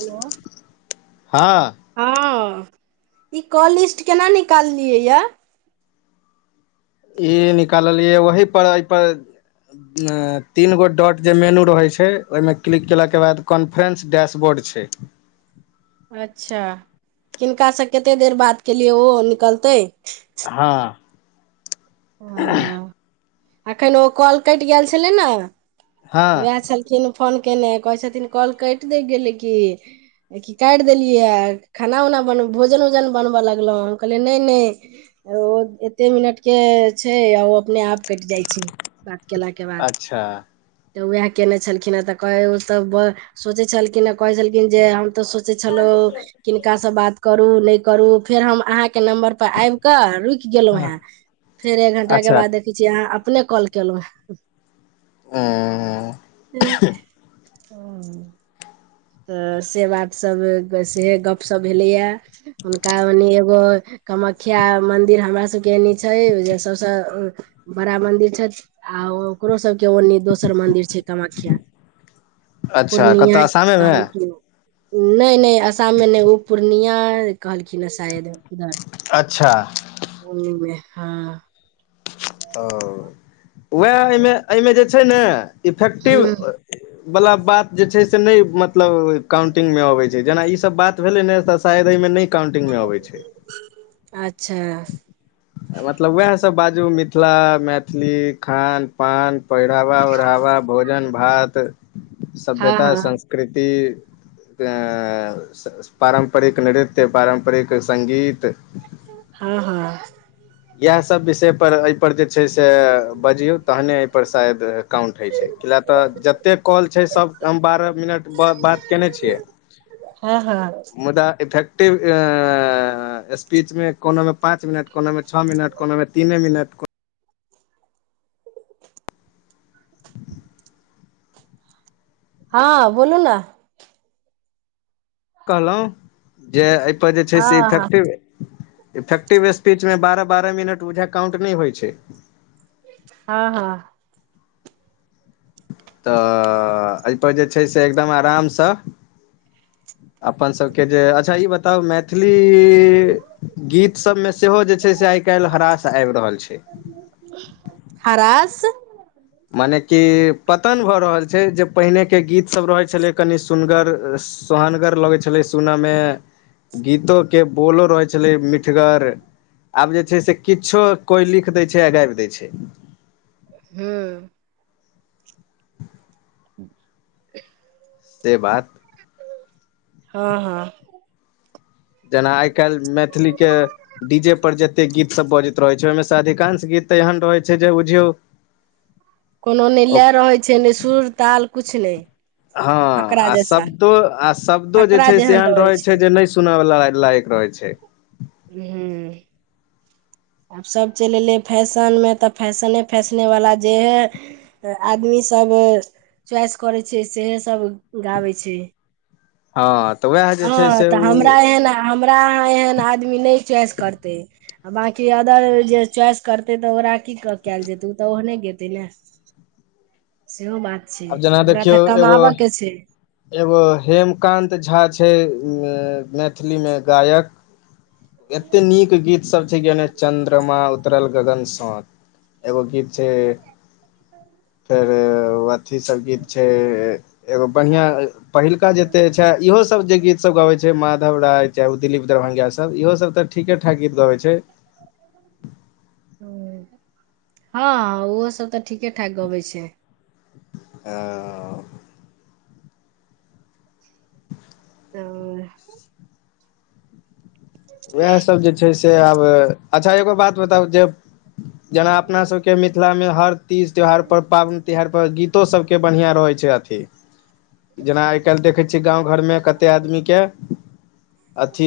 होलौ हँ हँ ई कॉल लिस्ट केना निकाललियै यए ई निकाललियै ओहीपर एहिपर तीन गो डॉट जे मेनू रहे छै ओहिमे क्लिक केला के बाद कन फ्रेन्स डैशबोर्ड छै अच्छा किनकासँ कते देर बाद केलियै ओ निकलतै हँ [unintelligible] ह एखन ओ कल कटि गेल छलै ने हँ उएह छलखिन फोन केयने कहै छथिन कॉल कइट न गेलै की ई की काइट देलियै खाना उना बन भोजन उजन बनबय लगलो हम कहलियै नय नय ओ एते मिनट के छै ओ अपने आप कइट जाइ छै बात केला के बाद अच्छा तऽ उएह कयने छलखिनेँ तऽ कह ओसभ सोचै छलखिन हे कहै छलखिन जे हम तऽ सोचै छलो किनकासँ बात करू नय करू फेर हम अहाँके नम्बर पर आबिकऽ रुक गेलु हँ हें फेर एक घंटा के अच्छा बाद देखै छियै अहाँ अपने कॉल केलो हें [unintelligible] [inaudible] तऽ से बातसभ से गपशप भेलैए हुनका मनि एगो कामाख्या मन्दिर हमरा सभके एने छैए जे सभसँ बड़ा मंदिर छै आ ओकरो सबके ओन्नी दोसर मंदिर छै कामख्या अच्छा कतऽ आसामे मे नय नय आसाममे नय ओ पूर्णिया कहलखिन ह शायद इधर अच्छा उमें हँ ओ उएह एहिमे एहिमे जे छै ने इफेक्टिव ह वला बात जे छै से नय मतलब काउंटिंग मे अबै छै जेना ई सब बात भेलै ने तऽ शायद एहि मे नय काउंटिंग मे अबै छै अच्छा मतलब उएहसभ बाजू मिथिला मैथिली खान पान पहिरावा ओढ़ावा भोजन भात हँ सभ्यता हँ संस्कृति अ पारम्परिक नृत्य पारम्परिक संगीत हँ हँ इएहसभ विषयपर ऐे पर जे छै से बजियौ तहने ऐ पर शायद काउंट होइ छै कि लए तऽ जतेक कॉल छै सब हम बारह मिनट बात केयने छियै हँ हँ मुद्दा इफेक्टिव स्पीच मे कोनो मे पाँच मिनट कोनो मे छओ मिनट कोनो मे तीने मिनट को हँ बोलू ने कहलो जे एहिपर जे छै हँ से हँ इफेक्टिव इफेक्टिव स्पीच मे बारह बारह मिनट बुझा काउंट नइ होइ छै हँ हँ तऽ एहिपर जे छै से एकदम आरामसँ [unintelligible] अपन सभ केँ जे अच्छा ई बताउ मैथिली गीतसभमे सेहो जे छै से आइ काइल हरास आइब रहल छै। [inaudible] हरास मने कि पतन भऽ रहल छै जे पहिने केँ गीतसभ रहैत छलै कनि सुगर सोहनगर लगैत छलै सुन मे गीतो केँ बोलो रहै छलै मिठगर आब जे छै से किछो कोइ लिख दै छै आ गाइब दै छै। हू [unintelligible] से बात [inaudible] हँ हँ जेना आइ काइल मैथिली केँ डी जेे पर जतेक गीत सब बजैत रहै छै ओइमे से अधिकांश गीत तऽ एहन रहैत छै जे बुझियौ कोनो नै लैए रहै छै नै सुर ताल किछ नै हँ आ शब्दो आ शब्दो जे फकरा छै से जेहन एहन रहै रहैत छै जे नै सुन वला लायक रहै छै [unintelligible] आब सभ चैल ऐलै फैशनमे तऽ फैशने फैशनेवला जे हइ आदमी सब च्वाइस करै छै से है सब गाबै छै हँ तऽ उएह जे छै हँ से तऽ ओ हमरा एहन हमरा अहाँ एहन आदमी नै च्वाइस करतै आ बकी अदर जे च्वाइस करतै तऽ ओकरा की कयल जेतै ओ तऽ ओहने गेतै ने सेहो बात छै आब जेना ओकरा देखियौ तऽ एगो कमाबय कऽ छै एगो हेमकान्त झा छै मैथिली में गायक एते नीक गीत सब छै गोने चंद्रमा तरल गगन स [inaudible] एगो गीत छै [unintelligible] फेर अथी सब गीत छै एगो बढ़िआँ पहिलका जतेक छै इहोसभ जे गीतसभ गबैत छै माधव राय चाहे ओ दिलीप दरभंगिया सब इहो सब तऽ ठीके ठाक गीत गबै छै [unintelligible] ह [inaudible] हँ ओहो सब तऽ ठीके ठाक गबै छै [unintelligible] [unintelligible] उएह सब जे छै से आब अच्छा एगो बात बताउ जेब [inaudible] जेना अपना सब केँ मिथिलामे हर तीज त्यौहार पर पाबैन तिहार पर गीत सब के बढ़िया रहै छै अथी [inaudible] जेना आइ काल देखै थी गाँव घर मे कते आदमी केँ [inaudible] अथ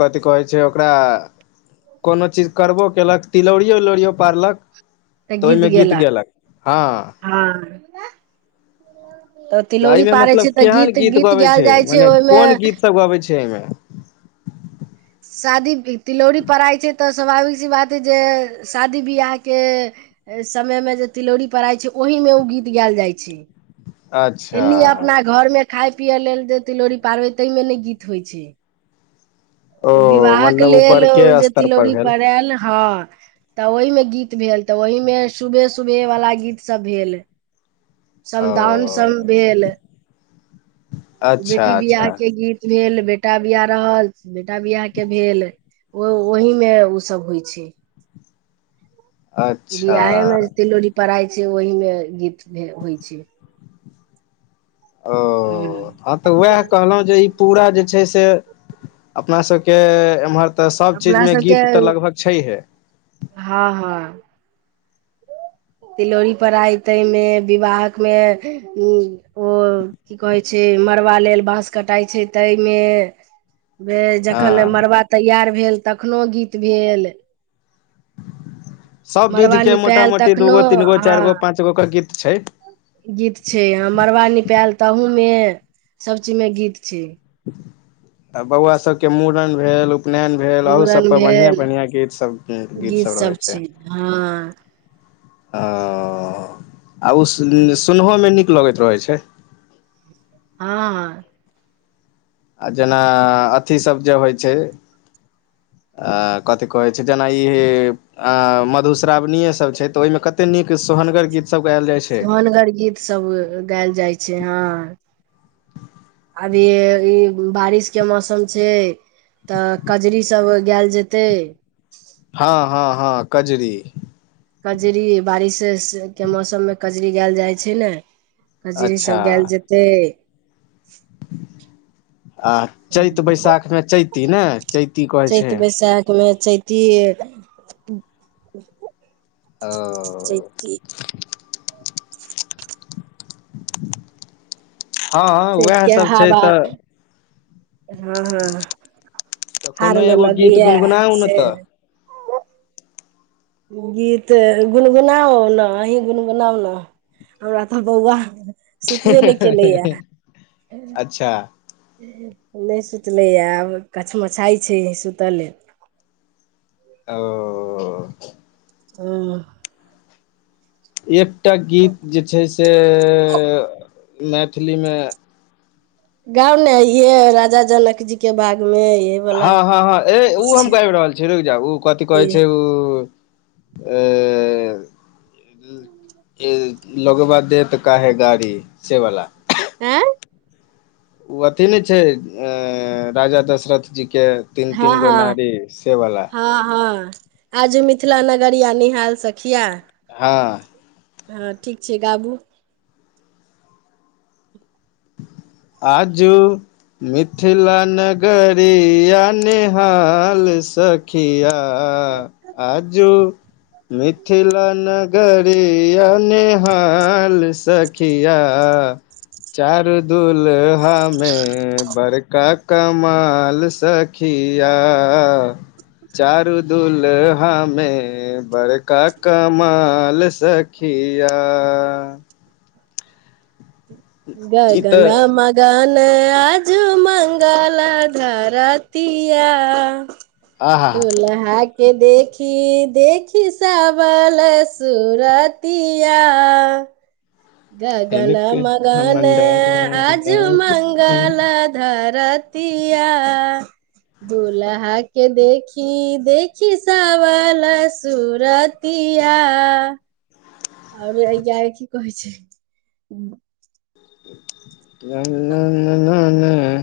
कथि कह छै ओकरा [inaudible] कोनो चीज करबो केलक तिलौरियो उिलौरियो पारलक तऽ ओइमें गीत गेलक हँ हँ [unintelligible] तऽ तिलौरी एहिमे पारै मतलब छै तऽ केहन गीत गीत गबै गायल जाइ छै मने ओइमे कोन गीत सब गबै छै एहिमे शादी तिलौरी पड़ाय छै तऽ स्वाभाविक सी बात हेय जे शादी ब्याहके समयमे जे तिलौरी पराय छै ओहिमे ओ गीत गायल जाइ छै अच्छा एने अपना घर में खााय पिये लेल जे तिलोड़ी पारवे ता मे ने गीत होइ छै ओ विवाहके मतलब उ लेल बड़के जे स्तर तिलौरी भेल पर आयल हँ तऽ ओहिमे गीत भेल तऽ ओहमे सुभे सुभेवला गीतसभ भेल ओ समदाउन सब भेल अच्छा बेटी बिआाह अच्छा के गीत भेल बेटा बिआाह रहल बेटा बिआाह के भेल। ओ ओहि मे उ सब होइ छै अच्छा बियाहे मे तिलोरी पराय छै ओहिमे गीत होइ छै हूँ ओ हात तऽ वएह कहलहुँ जे ई पूरा जे छै से अपना सबके एमहर तऽ सब अपना चीजमे सबके गीत तऽ लगभग छैहिये हँ हँ तिलोरी परइ तेमे विवाह मे ओ कहेछै मड़बा लेल बाँस कटाइ छै तैयमे हं जखन हँ मड़बा तैयार भेल तखनो गीत भेल सब विध मड़बा के मोटा निपायल मोटी दू तखनो गो तीन गो चारि गो हँ पांच गो के गीत छै गीत छै ह मड़बा निपायल तहू मे सब चीज मे गीत छै आ बौआ सबके मुड़न भेल उपनयन भेल अहू सब मूड़न पर बढ़िआँ भेल बढ़िआँ गीत सब गीत सब रहे छै। ओ आ ओ सुनहोमे निक लगैत रहै छै हँ आ जेना अथि सभ जे होइ छै आ कथी कह छै जेना ई [inaudible] अ मधुश्रावणीय सब छै तऽ ओहिमे कते नीक सोहनगर गीत सब गायल जाइ छै होनगर गीतसभ गायल जाइ छै ह अभी ई बारिश के मौसम छै तऽ कजरी सब गायल जेते हँ हँ हँ कजरी कजरी बारिशश मौसममे कजरी गायल जाइ छै ने खजरी अच्छा सब गायल जेते आ चैत बैसाख मे चैती ने चैती क चैत बैसाखमे चेती अअ चैती हँ उएह चैतक सब छै हाबा तऽ हँ हँ तऽ कोनो हार मे एगो गीत लगैया गुनगुनाउ ने से गीत गुनगुनाउ ने अही गुनगुनाउ ने हमरा तऽ बौआ सुतबे ने केले या तऽ अच्छा नहि सुतलैए आब कछमछाइ छै सुतय लेल ओ ओ हँ एकटा गीत जे छै से मैथिलीमे गाँव ने ये राजा जनक जी के भाग में ये वाला हँ- हँ -हँ ए किछ ओ हम छै गाबि रहल छी रुकि जा ओ कथी कि कहै छै ओ आय लोगबा दे त कााहे गाड़ी से बाला हँ ओ अथी नहि छै राजा दशरथजीके तीन हँ तीन गो हँ नारी सेवला हँ हँ आजु मिथिला नगर या निहाल सखिआ हँ हँ ठीक छै गाबू आज मिथिल ने गरिया निहाल सखिया आ आ जु मिथिला नगरीिया नेहाल सखिया चारू दुूलहामे बड़का कमाल सखि खिया चारू दुलहमे बड़का कमाल सखिया ग ई ग तऽ न म गान आजू मंगल धरतििया आहा अूल के देखी देखी संबल सुरतिया गगन मगन आजु मङ्गलत धरतिया दुूल्हा के देखी देखि ससांबलसूरतीया तिया आओर अया की कहै छै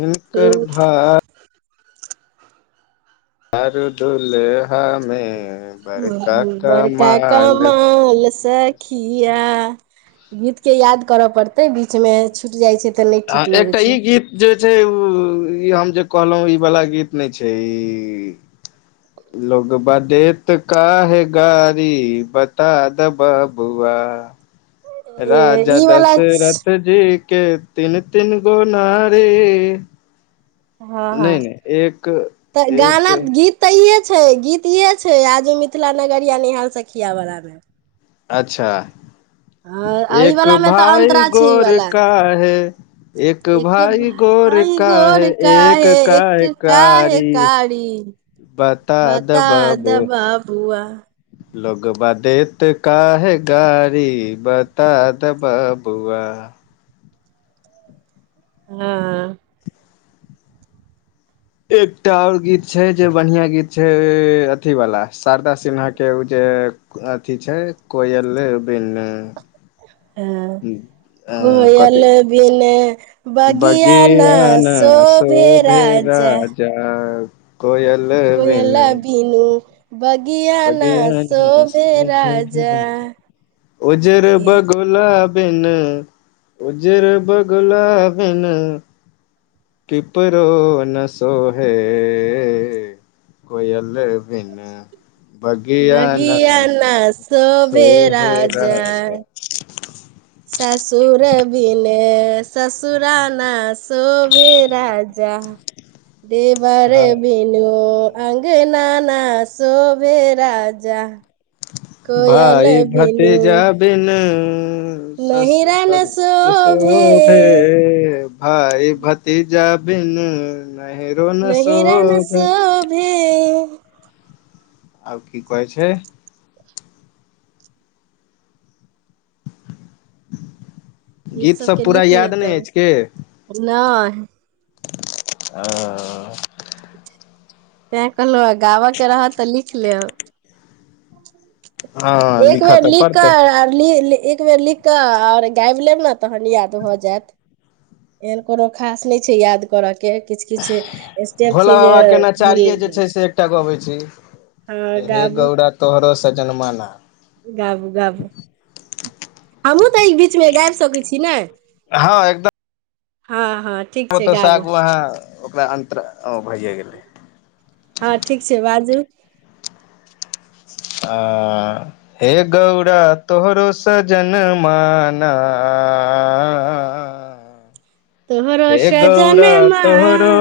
हिनकर भाय अर दुलहमे ब रकाकमाल सखिया खिया सखी गीत के याद करऽ पड़ते मछूटि जाइ छै तऽ नहि आ ठीक एकटा लगे ई छै गीत जे छै ओ ई हम जे कहलहुँ ई वला गीत नहि छै ई [unintelligible] लोगबा देते काहे गारी बता दऽ बबुआ राजा ई वाला दशरथ जी के तीन तीन गो नारी हँ हँ नहि नहि एक तऽ गान एक गीत तऽ इे छै गीत इे छै आज मिथिला नगर या निहाय सखिया बलाा मे अच्छा आ एहि एक वाला मे तऽ भइ अन्तरा छै ई गोर वाला काहे एक भााय गोर भाइ काहे गोर एक काहे किए एक काहे कारी कारी बता द द बाबु बबुआ लोगबा देैत काहे गारी बता दऽ बबुआ हँ एकटा आओर गीत छै जे बढ़िआँ गीत छै अथीवला शारदा सिन्हाके ओ जे अथी छै कोयल बिन [unintelligible] कोयल कथी बिन बगिया न शो भे राजा तऽ कोयल बिन कोइल बीनू बगियााना बगिया न शोभे शोभे राजा ुबगुलाला बिनु उजर बगुला बिनु किपरो न सोहै कोयल बिनु बगिया न बगियाना शोभे सोहे राजा राज ससुर बिनु ससुरा न शोभे राजा देव रे भारो भनू अ बिन के ना शोभे राजा कोयल बिनु भाईभतिजाबिनु सस नहिरा न ससुरो ने शोभे भााय भतीजाबिन नहि न हिरा न सोभे आब की कहै छै गीत सब सबके पूरा लिख याद नहि लेतब अछि कि नहि ह तैं कहलहु आ गाबय के रहत तऽ लिख लेब हँ एक लिखऽ बेर तऽ लिख पड़तै कऽ लि एक बेर लिख आओर गाबि लेब ने तहन याद भ जायत एहन कोनो खास नहि छै याद करऽ के किछु किछ स्टेप भोला छै जे बाबा के भूल नचारिये जे ग छै से एकटा गबै छी ह हे ग गौड़ा तोहरो स जनमाना गाबू गाबू हमहहुँ तऽ एहि बीचमे गाबि सकैत छी ने हँ एकदम हँ हँ ठीक आ छै ओतऽसँ गाबू आगू अहाँ ओकरा अन्तत्र भैए गेलै हँ ठीक छै बाजू आ हे गौरा तोहरो सजन मान तोहरो हे गौड़ा सजनमा तोहरो